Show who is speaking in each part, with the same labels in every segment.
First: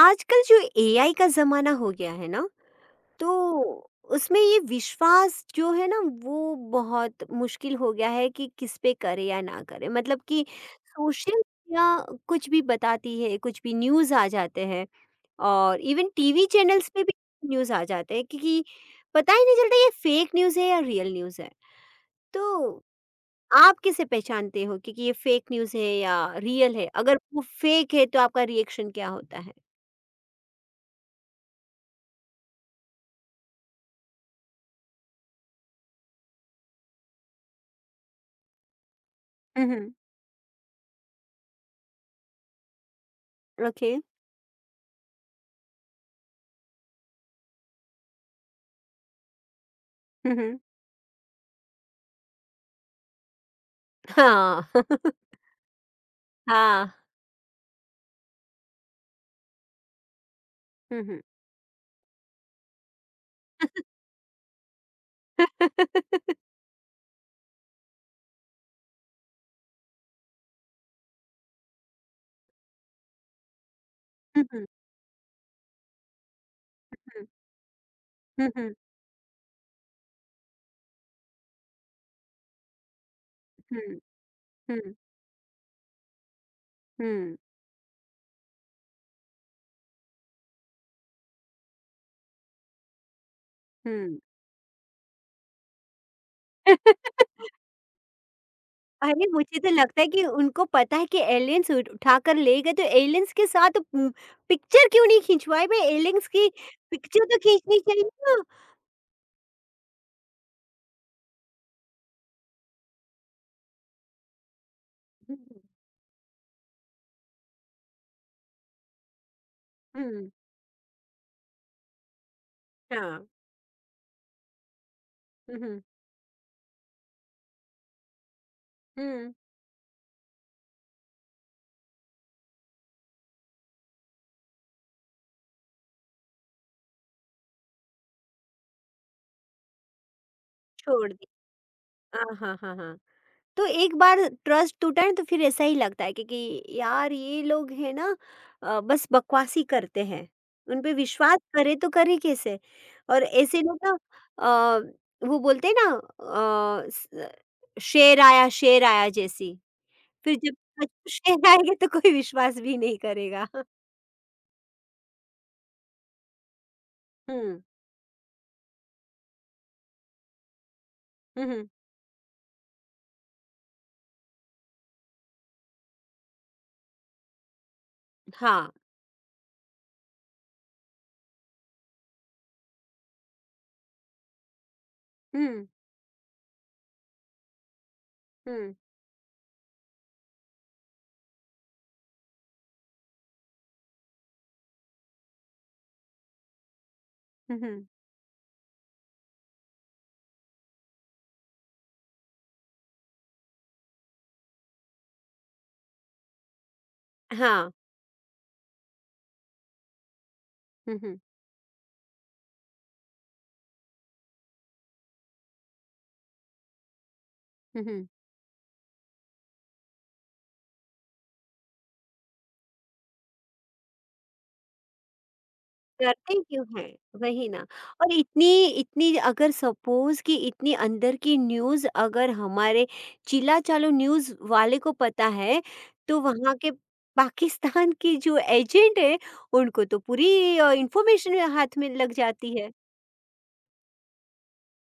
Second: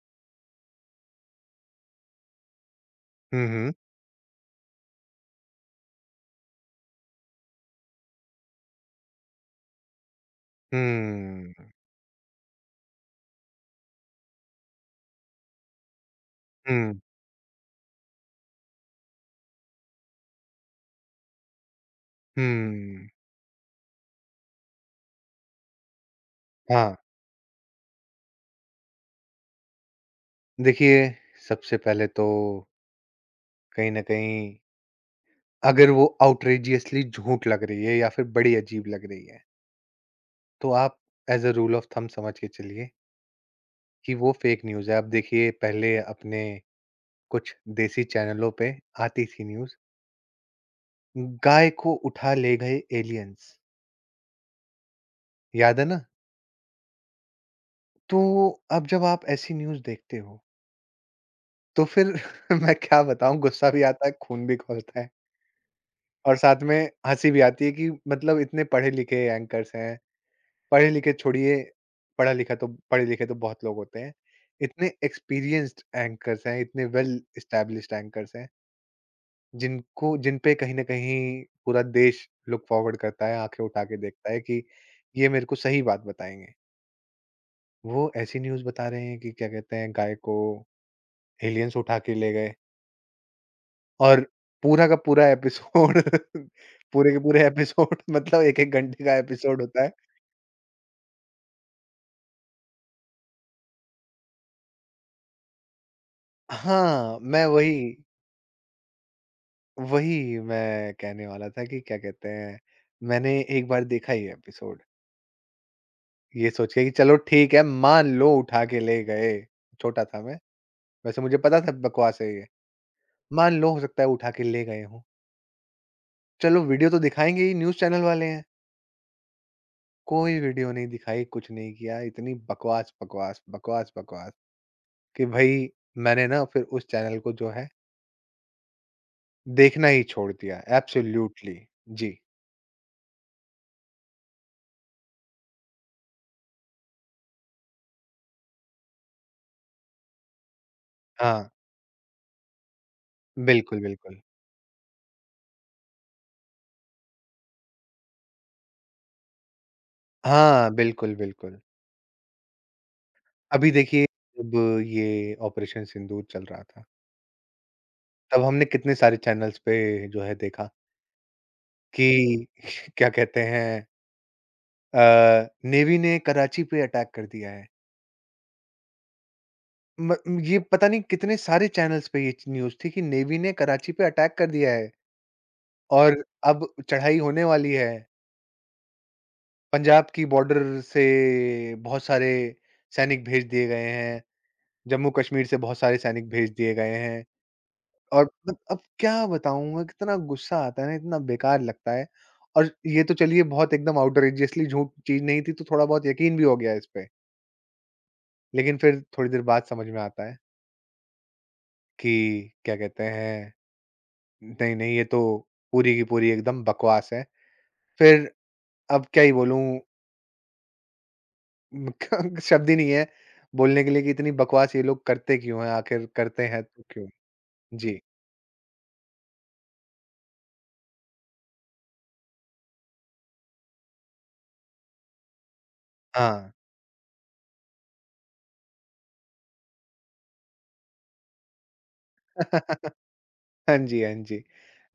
Speaker 1: आजकल जो एआई का ज़माना हो गया है ना,
Speaker 2: हुँ, हुँ।
Speaker 1: तो उसमें ये विश्वास जो है ना वो बहुत मुश्किल हो गया है कि किस पे करें या ना करें। मतलब कि सोशल
Speaker 2: हुँ,
Speaker 1: मीडिया कुछ भी बताती है, कुछ भी न्यूज़ आ जाते हैं और इवन टीवी चैनल्स
Speaker 2: हुँ,
Speaker 1: पे भी न्यूज़ आ जाते हैं क्योंकि पता ही नहीं चलता ये फेक न्यूज़ है या रियल न्यूज़ है। तो
Speaker 2: हुँ।
Speaker 1: आप कैसे पहचानते हो क्योंकि ये फेक न्यूज़ है या रियल है?
Speaker 2: हाँ,
Speaker 1: अगर वो फेक है तो आपका रिएक्शन क्या होता है?
Speaker 2: देखिए सबसे पहले तो कहीं न कहीं अगर वो आउटरेजियसली झूठ लग रही है या फिर बड़ी अजीब लग रही है,
Speaker 1: हुँ, हुँ।
Speaker 2: तो आप as a rule of thumb समझ के चलिए
Speaker 1: ओके।
Speaker 2: कि वो फ़ेक न्यूज़ है। आप देखिए पहले अपने कुछ देसी चैनलों पे आती थी न्यूज़,
Speaker 1: हुँ, हुँ।
Speaker 2: गाय को उठा ले गए एलियंस,
Speaker 1: हाँ,
Speaker 2: याद है ना?
Speaker 1: हाँ।
Speaker 2: तो अब जब आप ऐसी न्यूज़ देखते हो,
Speaker 1: हुँ, हुँ।
Speaker 2: तो फिर मैं क्या बताऊँ, गुस्सा भी आता है, खून भी खौलता है। और साथ में हँसी भी आती है कि मतलब इतने पढ़े-लिखे एंकर्स हैं, पढ़े-लिखे छोड़िए, पढ़ा-लिखा तो पढ़े-लिखे तो बहुत लोग होते हैं।
Speaker 1: हुँ, हुँ,
Speaker 2: इतने एक्सपीरियंस्ड एंकर्स हैं, इतने वेल
Speaker 1: हुँ।
Speaker 2: एस्टैब्लिश्ड एंकर्स हैं,
Speaker 1: हुँ, हुँ,
Speaker 2: जिन पे कहीं न कहीं पूरा देश लुक फॉरवर्ड करता है, आँखें उठा के
Speaker 1: हुँ,
Speaker 2: देखता है कि
Speaker 1: हुँ,
Speaker 2: ये मेरे को सही बात बताएँगे।
Speaker 1: हुँ,
Speaker 2: वो ऐसी न्यूज़ बता रहे हैं कि क्या कहते हैं, गाय को एलियंस उठा के ले गए।
Speaker 1: हुँ।
Speaker 2: और पूरा का पूरा एपिसोड पूरे के पूरे एपिसोड मतलब 1-1 घंटे का
Speaker 1: अरे! मुझे
Speaker 2: एपिसोड
Speaker 1: तो
Speaker 2: होता है।
Speaker 1: लगता है कि उनको पता है कि एलियंस उठ उठाकर ले गए तो एलियंस के साथ पिक्चर क्यों नहीं खिंचवाई भई? एलियंस की
Speaker 2: हाँ,
Speaker 1: पिक्चर तो
Speaker 2: मैं
Speaker 1: खींचनी
Speaker 2: वही
Speaker 1: चाहिए ना।
Speaker 2: वही मैं कहने वाला था कि क्या कहते हैं, मैंने एक बार देखा ये एपिसोड,
Speaker 1: हुँ, हुँ,
Speaker 2: ये सोच के कि चलो ठीक है, मान लो उठा के ले गए। छोटा था
Speaker 1: हुँ,
Speaker 2: मैं, वैसे मुझे पता था बकवास है ये।
Speaker 1: हाँ।
Speaker 2: मान लो हो सकता है उठा के ले गए हों।
Speaker 1: हुँ, हुँ,
Speaker 2: चलो वीडियो तो दिखाएँगे ही, न्यूज़ चैनल वाले हैं।
Speaker 1: हुँ।
Speaker 2: कोई वीडियो नहीं दिखाई, कुछ नहीं किया, इतनी बकवास, बकवास, बकवास, बकवास कि भई मैंने ना फिर उस चैनल को जो है देखना ही छोड़ दिया
Speaker 1: छोड़ दी।
Speaker 2: एब्सोल्यूटली। जी।
Speaker 1: हाँ, हाँ, हाँ, हाँ। तो एक बार ट्रस्ट टूटा है तो फिर ऐसा ही लगता है कि यार ये लोग है ना बस बकवासी करते हैं। उन पे विश्वास
Speaker 2: हाँ,
Speaker 1: करे तो करे कैसे। और ऐसे लोग
Speaker 2: बिल्कुल,
Speaker 1: ना
Speaker 2: बिल्कुल।
Speaker 1: वो बोलते हैं ना अ, स- शेर आया जैसी फिर जब
Speaker 2: हाँ,
Speaker 1: सच में
Speaker 2: बिल्कुल,
Speaker 1: शेर
Speaker 2: बिल्कुल।
Speaker 1: आएगा तो कोई विश्वास भी नहीं करेगा।
Speaker 2: अभी देखिए, जब ये ऑपरेशन सिंदूर चल रहा था,
Speaker 1: हम्म
Speaker 2: तब हमने कितने सारे चैनल्स पे जो है देखा
Speaker 1: हम्म
Speaker 2: कि क्या कहते हैं, अ, नेवी ने कराची पे अटैक कर दिया है।
Speaker 1: हाँ
Speaker 2: म ये पता नहीं कितने सारे चैनल्स पे ये न्यूज़ थी कि नेवी ने कराची पे अटैक कर दिया है
Speaker 1: हम्म
Speaker 2: और अब चढ़ाई होने वाली है।
Speaker 1: हम्म
Speaker 2: पंजाब की बॉर्डर से बहुत सारे सैनिक भेज दिए गए हैं, जम्मू-कश्मीर से बहुत सारे सैनिक भेज दिए गए हैं।
Speaker 1: हम्म
Speaker 2: और मतलब अब क्या बताऊँ, मैं कितना गुस्सा आता है ना, इतना बेकार लगता है। और ये तो चलिए बहुत एकदम आउटरेजियसली झूठ चीज़ नहीं थी, तो थोड़ा बहुत यकीन भी हो गया इस पे।
Speaker 1: हाँ
Speaker 2: लेकिन फिर थोड़ी देर बाद समझ में आता है
Speaker 1: हम्म हम्म
Speaker 2: कि क्या कहते हैं, नहीं, नहीं ये तो पूरी की पूरी एकदम बकवास है।
Speaker 1: हम्म
Speaker 2: फिर अब क्या ही बोलूँ, म क शब्द ही नहीं है बोलने के लिए कि इतनी बकवास ये लोग करते क्यों हैं, आखिर
Speaker 1: करते
Speaker 2: करते हैं
Speaker 1: क्यों
Speaker 2: तो
Speaker 1: हैं?
Speaker 2: क्यों?
Speaker 1: वही ना।
Speaker 2: जी,
Speaker 1: और इतनी इतनी अगर सपोज कि इतनी अंदर की न्यूज़ अगर हमारे चिल्ला चालो न्यूज़ वाले को पता है, तो
Speaker 2: हाँ।
Speaker 1: वहाँ के पाकिस्तान के जो एजेंट हैं, उनको तो पूरी इन्फॉर्मेशन हाथ में लग जाती है।
Speaker 2: हाँ जी, हाँ जी।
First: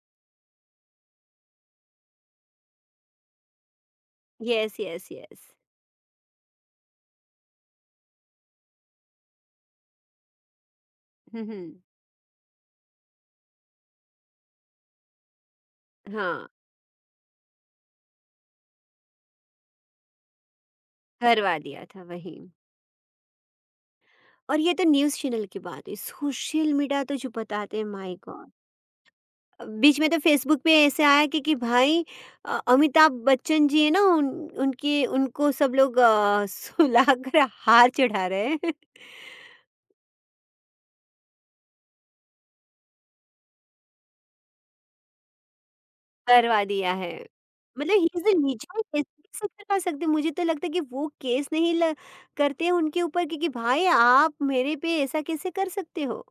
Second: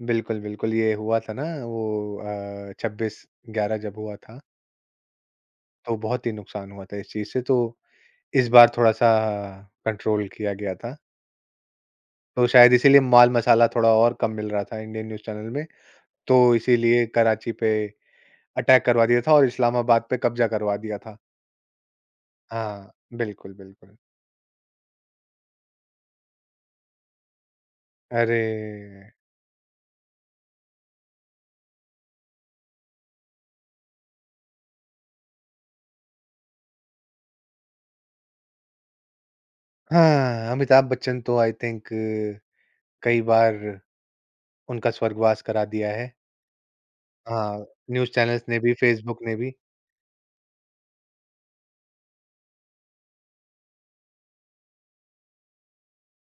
Speaker 2: बिल्कुल, बिल्कुल। ये हुआ था ना वो 26/11 जब हुआ था,
Speaker 1: यस, यस, यस।
Speaker 2: तो बहुत ही नुकसान हुआ था इस चीज़ से, तो इस बार थोड़ा-सा कंट्रोल किया गया था।
Speaker 1: हुँ, हुँ।
Speaker 2: तो शायद इसीलिए माल-मसाला थोड़ा और कम मिल रहा था इंडियन न्यूज़ चैनल में,
Speaker 1: हाँ,
Speaker 2: तो इसीलिए कराची पे अटैक करवा दिया था और इस्लामाबाद पे कब्ज़ा करवा दिया था।
Speaker 1: करवा दिया था वही।
Speaker 2: हाँ, बिल्कुल, बिल्कुल।
Speaker 1: और ये तो न्यूज़ चैनल की बात है, सोशल मीडिया तो जो बताते हैं माय
Speaker 2: अरे!
Speaker 1: गॉड! बीच में तो फेसबुक पे ऐसे आया कि भाई अमिताभ बच्चन जी है ना उन उनके उनको सब लोग सुलाकर हार चढ़ा रहे हैं।
Speaker 2: हाँ, अमिताभ बच्चन तो आई थिंक कई बार उनका स्वर्गवास करा दिया है।
Speaker 1: करवा दिया है।
Speaker 2: हाँ,
Speaker 1: मतलब ही
Speaker 2: न्यूज़
Speaker 1: इज
Speaker 2: चैनल्स ने भी,
Speaker 1: लीजिए केस
Speaker 2: फ़ेसबुक ने
Speaker 1: कैसे
Speaker 2: भी।
Speaker 1: करवा सकते हैं? मुझे तो लगता है कि वो केस नहीं करते हैं उनके ऊपर कि भाई आप मेरे पे ऐसा कैसे कर सकते हो।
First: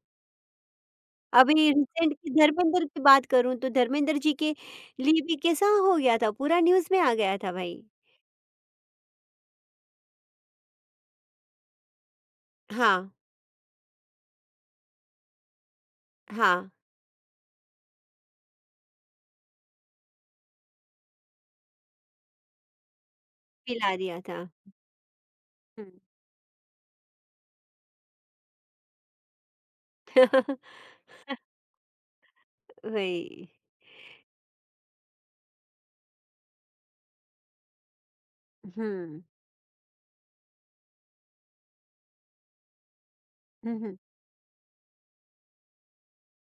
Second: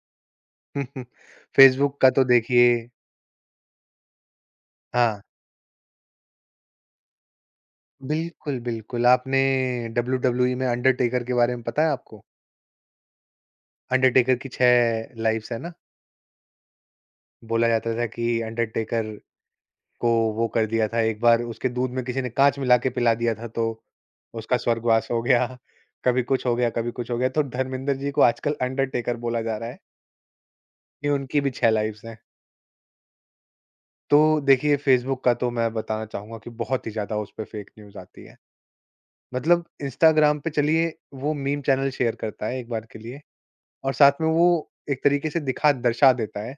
Speaker 1: अभी
Speaker 2: फ़ेसबुक का
Speaker 1: रिसेंट
Speaker 2: तो
Speaker 1: की धर्मेंद्र
Speaker 2: देखिए,
Speaker 1: की बात करूं तो धर्मेंद्र जी के
Speaker 2: हाँ,
Speaker 1: लिए भी कैसा हो गया था, पूरा न्यूज में आ गया था भाई।
Speaker 2: बिल्कुल, बिल्कुल। आपने डब्ल्यूडब्ल्यूई में अंडरटेकर के बारे में पता है आपको?
Speaker 1: हाँ
Speaker 2: अंडरटेकर की 6 लाइफ़्स है ना?
Speaker 1: हाँ
Speaker 2: बोला जाता था कि अंडरटेकर को वो कर दिया था, एक बार उसके दूध में किसी ने काँच मिला के पिला दिया था तो
Speaker 1: पिला दिया था।
Speaker 2: उसका स्वर्गवास हो गया।
Speaker 1: हम्म।
Speaker 2: कभी कुछ हो गया, कभी कुछ हो गया। तो धर्मेंद्र जी को आजकल अंडरटेकर बोला जा रहा है कि उनकी भी 6 लाइफ़्स हैं।
Speaker 1: वही।
Speaker 2: तो देखिए फ़ेसबुक का तो मैं बताना चाहूँगा कि बहुत ही ज़्यादा उस पे फ़ेक न्यूज़ आती है।
Speaker 1: हुँ।
Speaker 2: मतलब इंस्टाग्राम पे चलिए, वो मीम चैनल शेयर करता है एक बार के लिए
Speaker 1: हुँ,
Speaker 2: और
Speaker 1: हुँ।
Speaker 2: साथ में वो एक तरीके से दिखा दर्शा देता है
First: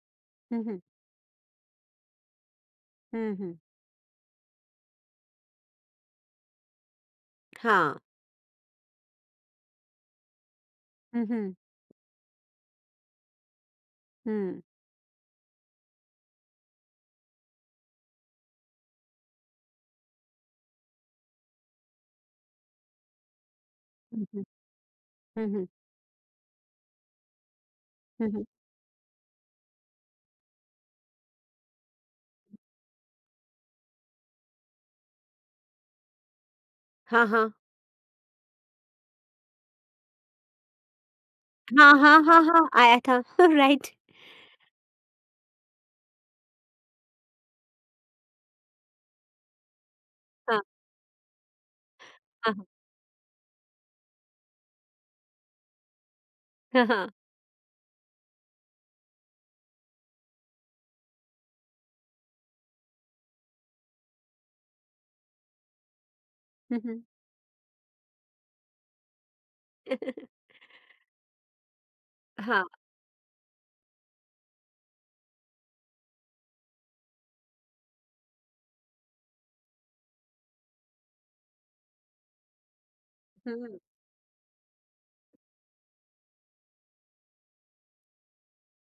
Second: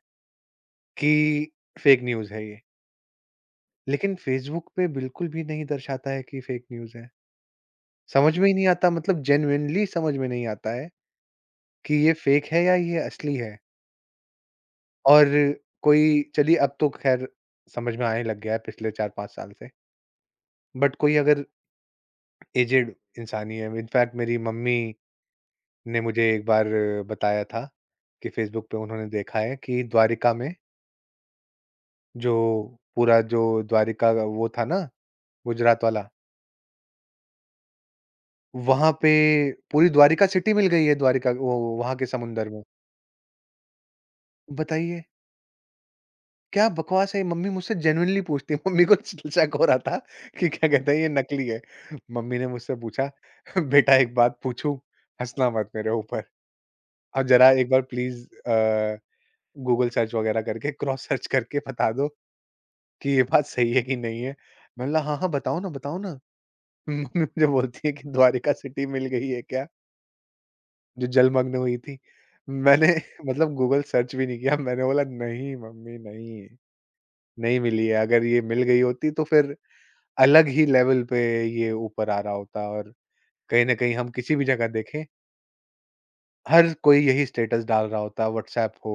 Speaker 1: हुँ, हुँ।
Speaker 2: कि फेक न्यूज़ है ये।
Speaker 1: हुँ, हुँ।
Speaker 2: लेकिन फेसबुक पे बिल्कुल भी नहीं दर्शाता है कि फेक न्यूज़ है।
Speaker 1: हाँ।
Speaker 2: समझ में ही नहीं आता, मतलब जेनुइनली समझ में नहीं आता है
Speaker 1: हुँ, हुँ।
Speaker 2: कि ये फेक है या ये असली है।
Speaker 1: हुँ।
Speaker 2: और कोई चलिए अब तो खैर समझ में आने लग गया है पिछले 4-5 साल से। बट कोई अगर एजेड इंसान ही है, इनफैक्ट
Speaker 1: हुँ,
Speaker 2: मेरी
Speaker 1: हुँ।
Speaker 2: मम्मी
Speaker 1: हुँ, हुँ।
Speaker 2: ने मुझे एक बार बताया था
Speaker 1: हुँ,
Speaker 2: कि
Speaker 1: हुँ।
Speaker 2: फेसबुक पे उन्होंने देखा है कि द्वारिका में जो पूरा जो द्वारिका का वो था ना, गुजरात वाला,
Speaker 1: हाँ, हाँ।
Speaker 2: वहां पे पूरी द्वारिका सिटी मिल गई है, द्वारिका वो
Speaker 1: हाँ,
Speaker 2: वहां के
Speaker 1: हाँ, हाँ,
Speaker 2: समुंदर में।
Speaker 1: हाँ, आया था। राइट।
Speaker 2: बताइए क्या बकवास है! मम्मी मुझसे जेन्युइनली पूछती, मम्मी को शक हो रहा था कि
Speaker 1: हाँ,
Speaker 2: क्या कहते हैं ये नकली है। मम्मी ने
Speaker 1: हाँ,
Speaker 2: मुझसे पूछा, "बेटा एक बात पूछूं, हंसना मत मेरे ऊपर,
Speaker 1: हाँ, हाँ।
Speaker 2: और जरा एक बार प्लीज गूगल सर्च वगैरह करके, क्रॉस सर्च करके बता दो कि ये बात सही है कि नहीं है?" मैंने बोला, "हाँ, हाँ, बताओ ना, बताओ ना।"
Speaker 1: हुँ, हुँ।
Speaker 2: मम्मी मुझे बोलती है कि "द्वारिका सिटी मिल गई है क्या, जो जलमग्न हुई थी?"
Speaker 1: हाँ।
Speaker 2: मैंने मतलब गूगल सर्च भी नहीं किया। मैंने बोला, "नहीं मम्मी, नहीं, नहीं मिली है। अगर ये मिल गई होती तो फिर अलग ही लेवल पे ये ऊपर आ रहा होता और कहीं न
Speaker 1: हुँ।
Speaker 2: कहीं हम किसी भी जगह देखें, हर कोई यही स्टेटस डाल रहा होता। व्हाट्सऐप हो,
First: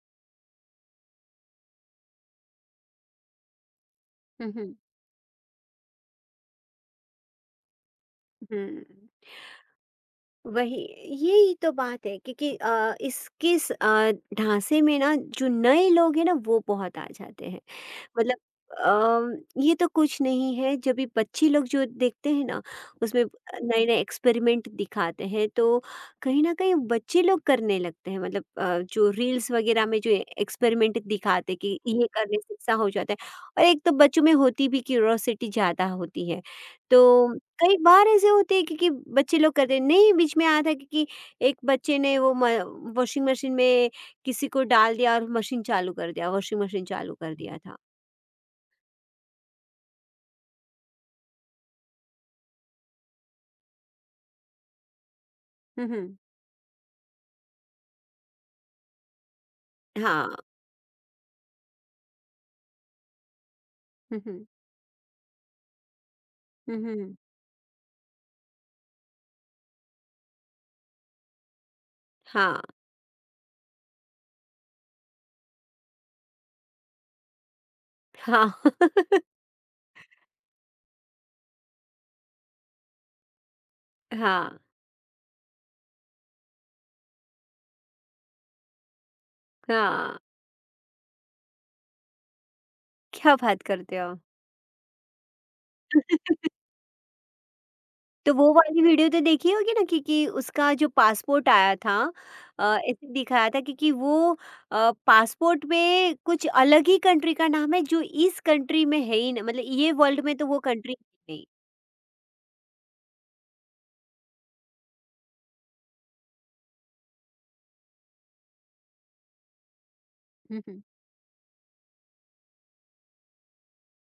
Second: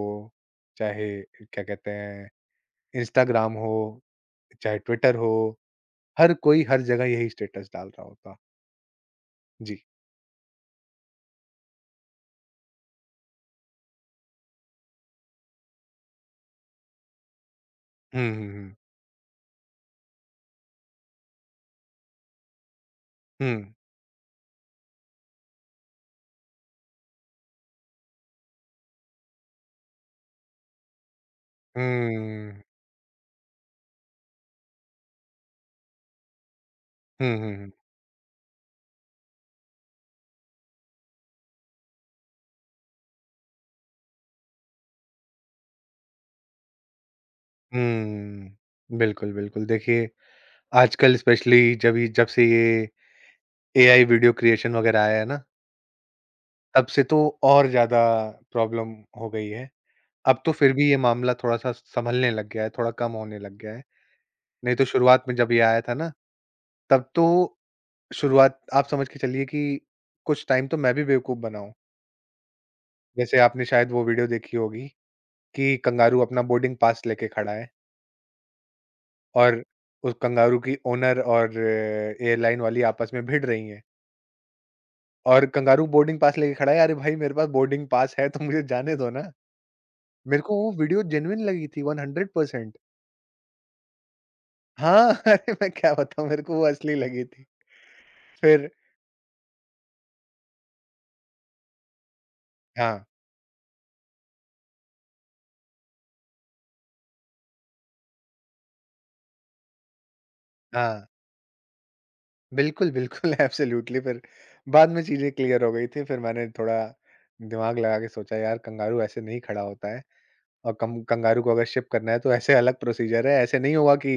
Speaker 2: चाहे क्या कहते हैं, इंस्टाग्राम हो,
Speaker 1: हुँ, हुँ।
Speaker 2: चाहे ट्विटर हो, हर कोई हर जगह यही स्टेटस डाल रहा होता।"
Speaker 1: हुँ।
Speaker 2: जी।
Speaker 1: वही, यही तो बात है क्योंकि इसके इस किस ढाँचे में ना जो नए लोग हैं ना वो बहुत आ जाते हैं।
Speaker 2: हुँ,
Speaker 1: मतलब
Speaker 2: हुँ, हुँ।
Speaker 1: अम, ये तो कुछ नहीं है। जब भी बच्चे लोग जो देखते हैं ना उसमें
Speaker 2: हुँ।
Speaker 1: नए नए एक्सपेरिमेंट दिखाते हैं तो कहीं ना कहीं बच्चे लोग करने लगते हैं। मतलब जो रील्स वगैरह में जो एक्सपेरिमेंट दिखाते कि ये करने से
Speaker 2: हुँ।
Speaker 1: ऐसा हो जाता है। और एक तो बच्चों में होती भी क्यूरोसिटी ज़्यादा होती है तो
Speaker 2: हुँ, हुँ, हुँ।
Speaker 1: कई बार ऐसे होते हैं कि बच्चे लोग करते हैं। नहीं बीच में आया था कि एक बच्चे ने वो वॉशिंग मशीन में किसी को डाल दिया और मशीन चालू कर दिया, वॉशिंग मशीन चालू कर दिया था।
Speaker 2: हुँ। बिल्कुल, बिल्कुल। देखिए, आजकल स्पेशली जब से ये एआई वीडियो क्रिएशन वगैरह आया है ना,
Speaker 1: हुँ, हुँ।
Speaker 2: तब से तो और ज़्यादा प्रॉब्लम हो गई है।
Speaker 1: हाँ।
Speaker 2: अब तो फिर भी ये मामला थोड़ा-सा सँभलने लग गया है, थोड़ा कम होने लग गया है।
Speaker 1: हुँ, हुँ।
Speaker 2: नहीं तो शुरुआत में जब ये आया था ना,
Speaker 1: हुँ,
Speaker 2: तब
Speaker 1: हुँ।
Speaker 2: तो शुरुआत आप समझ के चलिए कि कुछ टाइम तो मैं भी बेवकूफ़ बना हूँ।
Speaker 1: हाँ,
Speaker 2: जैसे आपने शायद वो वीडियो देखी होगी कि कंगारू अपना बोर्डिंग पास लेके खड़ा है।
Speaker 1: हाँ,
Speaker 2: और उस कंगारू की ओनर और एयरलाइन वाली आपस में भिड़ रही हैं
Speaker 1: हाँ,
Speaker 2: और कंगारू बोर्डिंग पास लेके खड़ा है, "अरे भाई मेरे पास बोर्डिंग पास है तो मुझे जाने दो ना।"
Speaker 1: हाँ।
Speaker 2: मेरे को वो वीडियो जेन्युइन लगी थी 100%।
Speaker 1: क्या बात करते हो आप?
Speaker 2: हाँ, अरे मैं क्या बताऊँ, मेरे को वो असली लगी थी।
Speaker 1: तो वो
Speaker 2: फिर
Speaker 1: वाली वीडियो तो देखी होगी ना कि उसका जो पासपोर्ट आया था अ,
Speaker 2: हाँ,
Speaker 1: ऐसे दिखाया था कि वो पासपोर्ट में कुछ अलग ही कंट्री का नाम है जो इस कंट्री में है ही ना, मतलब ये वर्ल्ड में तो वो कंट्री
Speaker 2: हाँ,
Speaker 1: नहीं।
Speaker 2: बिल्कुल, बिल्कुल। एब्सोल्यूटली। फिर बाद में चीज़ें क्लियर हो गई थी, फिर मैंने थोड़ा दिमाग लगा के सोचा यार कंगारू ऐसे नहीं खड़ा होता है।
Speaker 1: हुँ,
Speaker 2: और
Speaker 1: हुँ।
Speaker 2: कम कंगारू को अगर शिप करना है तो ऐसे अलग प्रोसीजर है। ऐसे नहीं होगा कि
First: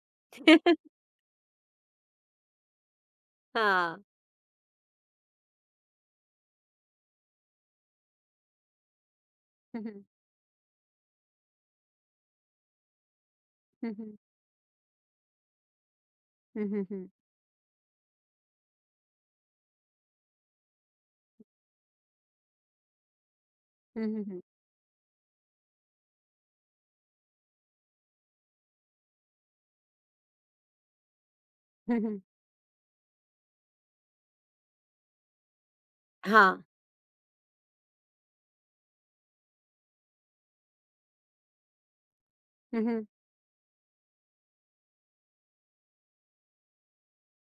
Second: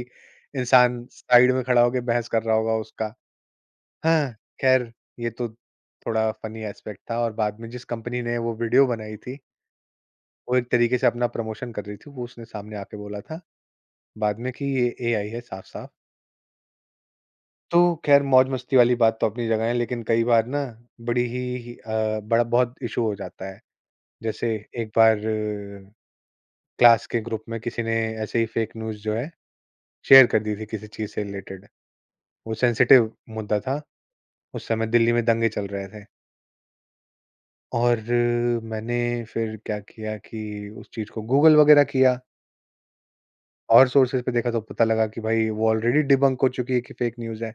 Speaker 2: इंसान साइड में खड़ा होके बहस कर रहा होगा उसका।
Speaker 1: हाँ।
Speaker 2: हाँ, ख़ैर ये तो थोड़ा फ़नी एस्पेक्ट था और बाद में जिस कंपनी ने वो वीडियो बनाई थी,
Speaker 1: हुँ, हुँ।
Speaker 2: वो एक तरीके से अपना प्रमोशन कर रही थी, वो उसने सामने आके बोला था
Speaker 1: हुँ, हुँ।
Speaker 2: बाद में कि ये एआई है साफ-साफ।
Speaker 1: हुँ, हुँ, हुँ।
Speaker 2: तो ख़ैर मौज-मस्ती वाली बात तो अपनी जगह है, लेकिन कई बार ना बड़ा बहुत इश्यू हो जाता है।
Speaker 1: हुँ, हुँ, हुँ।
Speaker 2: जैसे एक बार क्लास के ग्रुप में किसी ने ऐसे ही फ़ेक न्यूज़ जो है शेयर कर दी थी किसी चीज़ से रिलेटेड।
Speaker 1: हुँ, हुँ।
Speaker 2: वो सेंसिटिव मुद्दा था, उस समय दिल्ली में दंगे चल रहे थे
Speaker 1: हाँ।
Speaker 2: और मैंने फिर क्या किया कि उस चीज़ को गूगल वगैरह किया
Speaker 1: हुँ, हुँ।
Speaker 2: और सोर्सेज़ पे देखा तो पता लगा कि भाई वो ऑलरेडी डिबंक हो चुकी है कि फेक न्यूज़ है।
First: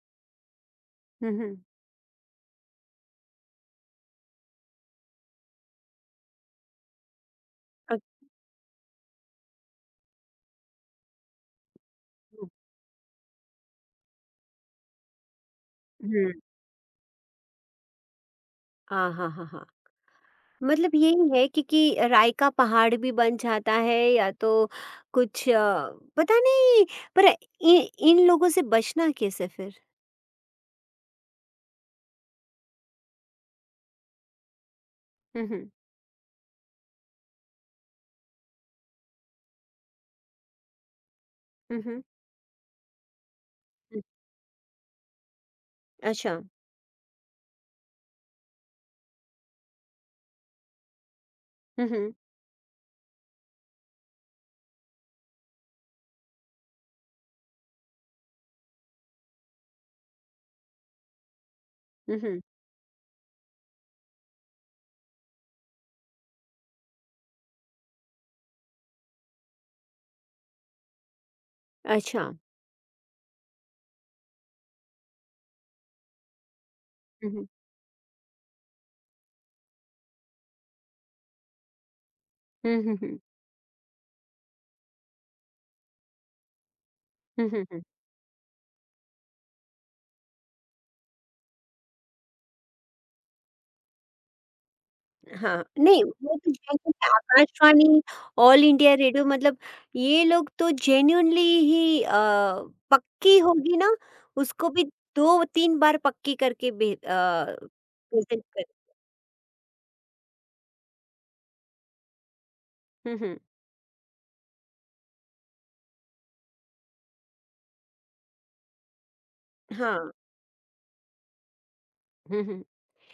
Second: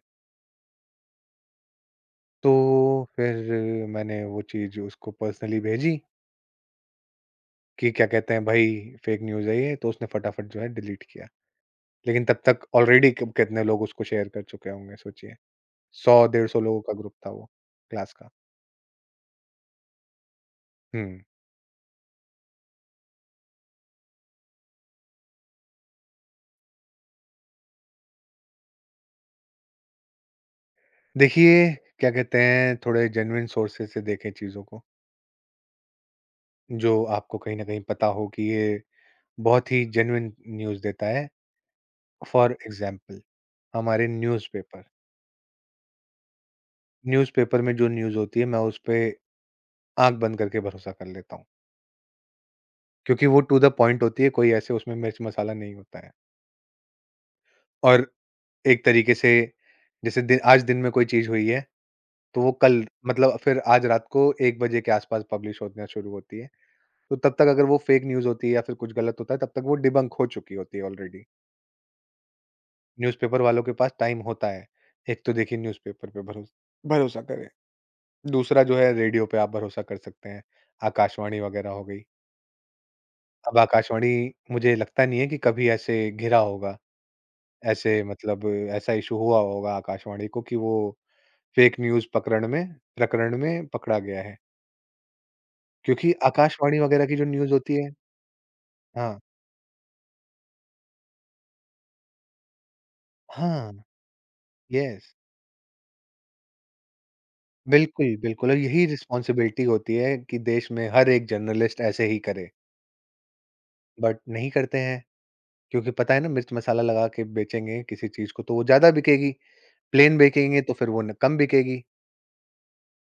Speaker 1: हुँ, हुँ।
Speaker 2: तो फिर मैंने वो चीज़ उसको पर्सनली भेजी कि क्या कहते हैं भाई फेक न्यूज़ है ये, तो उसने फटाफट जो है डिलीट किया। लेकिन तब
Speaker 1: अच्छा।
Speaker 2: तक ऑलरेडी क कितने लोग उसको शेयर कर चुके होंगे सोचिए। 100,
Speaker 1: हुँ।
Speaker 2: डेढ़ 100 लोगों का ग्रुप था वो, क्लास का।
Speaker 1: हाँ, हाँ, हाँ, हाँ। मतलब
Speaker 2: हुँ।
Speaker 1: यही है कि राय का पहाड़ भी बन जाता है या तो कुछ पता नहीं पर इन लोगों से बचना कैसे फिर।
Speaker 2: देखिए, क्या कहते हैं, थोड़े जेन्युइन सोर्सेज़ से देखें चीज़ों को,
Speaker 1: हम्म हम्म
Speaker 2: जो आपको कहीं न कहीं पता हो कि ये बहुत ही जेन्युइन न्यूज़ देता है।
Speaker 1: हम्म
Speaker 2: फॉर एग्ज़ाम्पल
Speaker 1: हम्म,
Speaker 2: हमारे न्यूज़पेपर,
Speaker 1: अच्छा
Speaker 2: न्यूज़पेपर में जो न्यूज़ होती है, मैं उसपे आँख बंद करके भरोसा कर लेता हूँ,
Speaker 1: हम्म हम्म
Speaker 2: क्योंकि वो टू द पॉइंट होती है, कोई ऐसे उसमें मिर्च-मसाला नहीं होता है। और एक तरीके से जैसे दिन आज दिन में कोई चीज़ हुई है, तो
Speaker 1: हम्म
Speaker 2: वो कल मतलब फिर आज रात को 1 बजे के आस-पास पब्लिश होना शुरू होती है। तो तब तक अगर वो फेक न्यूज़ होती है या फिर कुछ गलत होता है, तब तक वो डिबंक हो चुकी होती है ऑलरेडी।
Speaker 1: अच्छा
Speaker 2: न्यूज़पेपर वालों के पास टाइम होता है। एक तो देखिए न्यूज़पेपर पे भरोसा
Speaker 1: हम्म
Speaker 2: करें। दूसरा जो है रेडियो पे आप भरोसा कर सकते हैं, आकाशवाणी वगैरह हो गई।
Speaker 1: हम्म हम्म
Speaker 2: अब आकाशवाणी मुझे लगता नहीं है कि कभी ऐसे घिरा होगा,
Speaker 1: हम्म हम्म,
Speaker 2: ऐसे मतलब ऐसा इश्यू हुआ होगा आकाशवाणी को कि वो फेक न्यूज़ पकड़न में प्रकरण में पकड़ा गया है।
Speaker 1: हाँ नहीं
Speaker 2: क्योंकि
Speaker 1: वो तो
Speaker 2: आकाशवाणी वगैरह
Speaker 1: genuinely
Speaker 2: की जो न्यूज़ होती है,
Speaker 1: आकाशवाणी ऑल इंडिया
Speaker 2: हाँ,
Speaker 1: रेडियो मतलब ये लोग तो जेन्यूनली ही पक्की
Speaker 2: हाँ,
Speaker 1: होगी ना, उसको भी
Speaker 2: येस।
Speaker 1: दो तीन बार पक्की करके
Speaker 2: बिल्कुल,
Speaker 1: प्रेजेंट
Speaker 2: बिल्कुल। और
Speaker 1: कर।
Speaker 2: यही रिस्पॉन्सिबिलिटी होती है कि देश में हर एक जर्नलिस्ट ऐसे ही करे,
Speaker 1: हम्म हम्म
Speaker 2: बट नहीं करते हैं क्योंकि पता है ना मिर्च मसाला लगा के बेचेंगे किसी चीज़ को तो वो ज़्यादा बिकेगी,
Speaker 1: हाँ।
Speaker 2: प्लेन बेचेंगे तो फिर वो न कम बिकेगी,
Speaker 1: हुँ, हुँ।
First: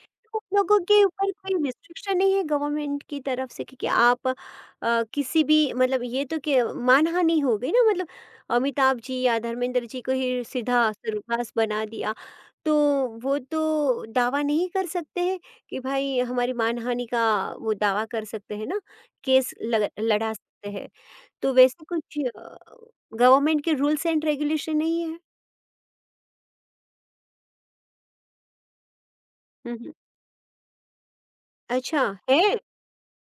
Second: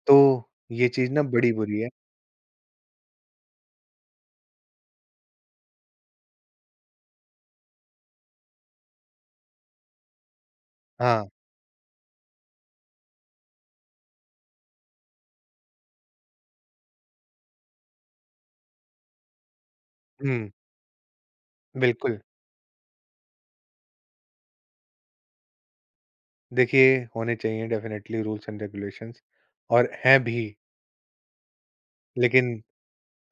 Speaker 2: तो
Speaker 1: उन लोगों
Speaker 2: ये
Speaker 1: के
Speaker 2: चीज़ ना
Speaker 1: ऊपर
Speaker 2: बड़ी
Speaker 1: कोई
Speaker 2: बुरी है।
Speaker 1: रिस्ट्रिक्शन नहीं है गवर्नमेंट की तरफ से कि आप किसी भी मतलब ये तो क्या मानहानि हो गई ना, मतलब अमिताभ जी या धर्मेंद्र जी को ही सीधा
Speaker 2: हाँ,
Speaker 1: सूरकास बना दिया। तो वो तो दावा नहीं कर सकते हैं कि भाई हमारी मानहानि का वो दावा कर सकते हैं ना, केस लग लड़ा
Speaker 2: हुँ,
Speaker 1: सकते हैं। तो वैसे कुछ
Speaker 2: बिल्कुल।
Speaker 1: गवर्नमेंट के रूल्स एंड रेगुलेशन नहीं है?
Speaker 2: देखिए, होने चाहिए डेफ़िनेटली रूल्स एंड रेगुलेशंस,
Speaker 1: हुँ,
Speaker 2: और
Speaker 1: हुँ।
Speaker 2: हैं भी,
Speaker 1: अच्छा।
Speaker 2: लेकिन
Speaker 1: है?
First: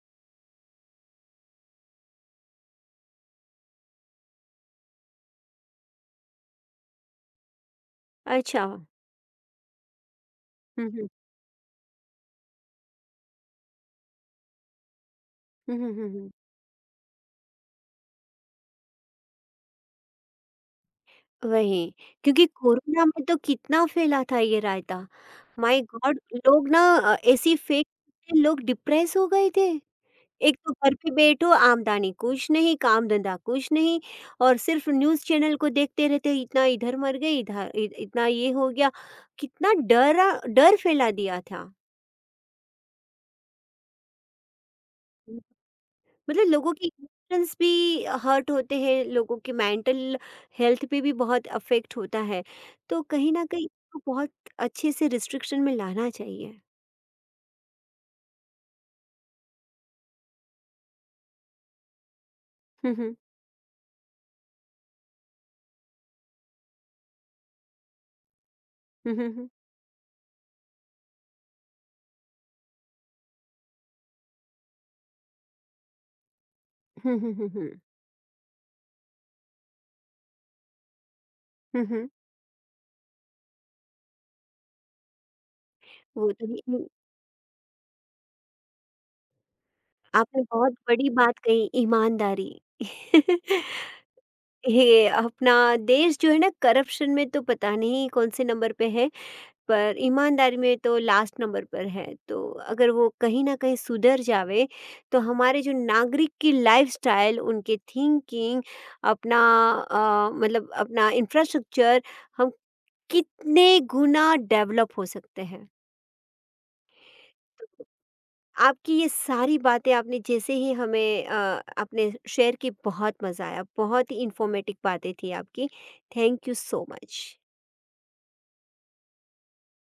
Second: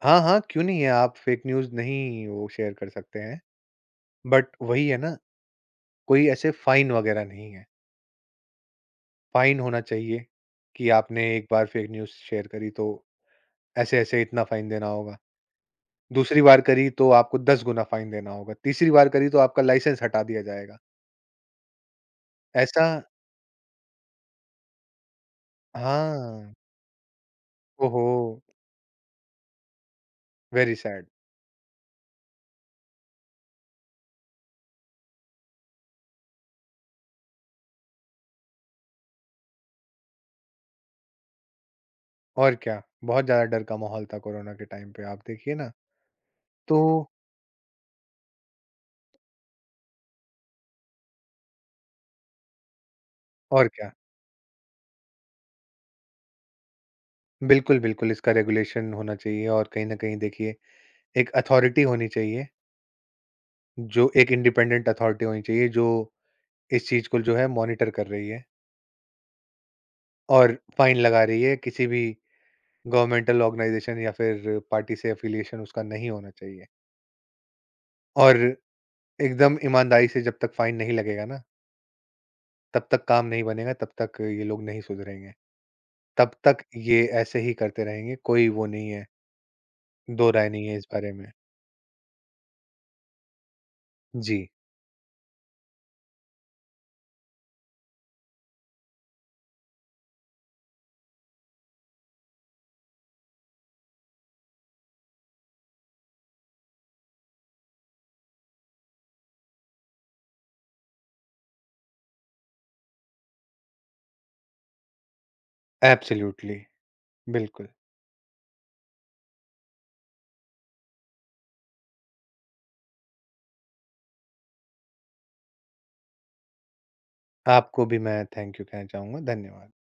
Speaker 2: हाँ, हाँ, क्यों नहीं है। आप फेक न्यूज़ नहीं वो शेयर कर सकते हैं, बट वही है ना, कोई ऐसे फाइन वगैरह नहीं है।
Speaker 1: अच्छा।
Speaker 2: फाइन होना चाहिए
Speaker 1: हुँ,
Speaker 2: कि
Speaker 1: हुँ।
Speaker 2: आपने एक बार फेक न्यूज़ शेयर करी तो ऐसे-ऐसे इतना फाइन देना होगा।
Speaker 1: हुँ, हुँ, हुँ, हुँ।
Speaker 2: दूसरी बार करी तो आपको 10 गुना फाइन देना होगा, तीसरी बार करी तो आपका लाइसेंस हटा दिया जाएगा।
Speaker 1: वही, क्योंकि
Speaker 2: ऐसा
Speaker 1: कोरोना में तो कितना फैला था ये रायता। My God!
Speaker 2: हाँ,
Speaker 1: लोग ना ऐसी फेक
Speaker 2: ओहो!
Speaker 1: लोग डिप्रेस हो गए थे। एक तो
Speaker 2: वेरी
Speaker 1: घर
Speaker 2: सैड।
Speaker 1: पे बैठो, आमदनी कुछ नहीं, काम-धंधा कुछ नहीं और सिर्फ न्यूज़ चैनल को देखते रहते, इतना इधर मर गई, इधा इ इतना ये हो गया, कितना डरा डर फैला दिया था।
Speaker 2: और क्या, बहुत ज़्यादा डर का माहौल था कोरोना के टाइम पे आप देखिए ना,
Speaker 1: मतलब लोगों के
Speaker 2: तो
Speaker 1: इमोशंस भी हर्ट होते हैं, लोगों के मेंटल हेल्थ पे भी बहुत अफेक्ट होता है तो कहीं ना कहीं
Speaker 2: और क्या।
Speaker 1: इसको बहुत अच्छे से रिस्ट्रिक्शन में लाना चाहिए।
Speaker 2: बिल्कुल, बिल्कुल इसका रेगुलेशन होना चाहिए और कहीं न कहीं देखिए एक अथॉरिटी होनी चाहिए,
Speaker 1: हम्म हम्म
Speaker 2: जो एक इंडिपेंडेंट अथॉरिटी होनी चाहिए जो इस चीज़ को जो है मॉनिटर कर रही है।
Speaker 1: हम्म हम्म
Speaker 2: और फाइन लगा रही है, किसी भी गवर्नमेंटल ऑर्गनाइज़ेशन या फिर पार्टी से एफ़िलिएशन उसका नहीं होना चाहिए।
Speaker 1: हम्म हम्म हम्म, हम्म,
Speaker 2: और एकदम ईमानदारी से जब तक फाइन नहीं लगेगा ना,
Speaker 1: हम्म।
Speaker 2: तब तक काम नहीं बनेगा, तब तक ये लोग नहीं सुधरेंगे।
Speaker 1: वो
Speaker 2: तब
Speaker 1: तो
Speaker 2: तक
Speaker 1: ये
Speaker 2: ये ऐसे ही करते रहेंगे, कोई वो नहीं है, दो
Speaker 1: आपने
Speaker 2: राय नहीं
Speaker 1: बहुत
Speaker 2: है इस
Speaker 1: बड़ी
Speaker 2: बारे में।
Speaker 1: बात कही, ईमानदारी।
Speaker 2: जी,
Speaker 1: ये अपना देश जो है ना, करप्शन में तो पता नहीं कौन से नंबर पे है, पर ईमानदारी में तो लास्ट नंबर पर है तो अगर वो कहीं ना कहीं सुधर जावे तो हमारे जो नागरिक की लाइफस्टाइल, उनके थिंकिंग, अपना मतलब अपना इंफ्रास्ट्रक्चर, हम कितने गुना डेवलप हो सकते हैं।
Speaker 2: एब्सोल्यूटली, बिल्कुल।
Speaker 1: आपकी ये सारी बातें आपने जैसे ही हमें आपने शेयर की, बहुत मज़ा आया। बहुत ही इंफॉर्मेटिव बातें थी आपकी। Thank you so much.
Speaker 2: आपको भी मैं थैंक यू कहना चाहूँगा, धन्यवाद।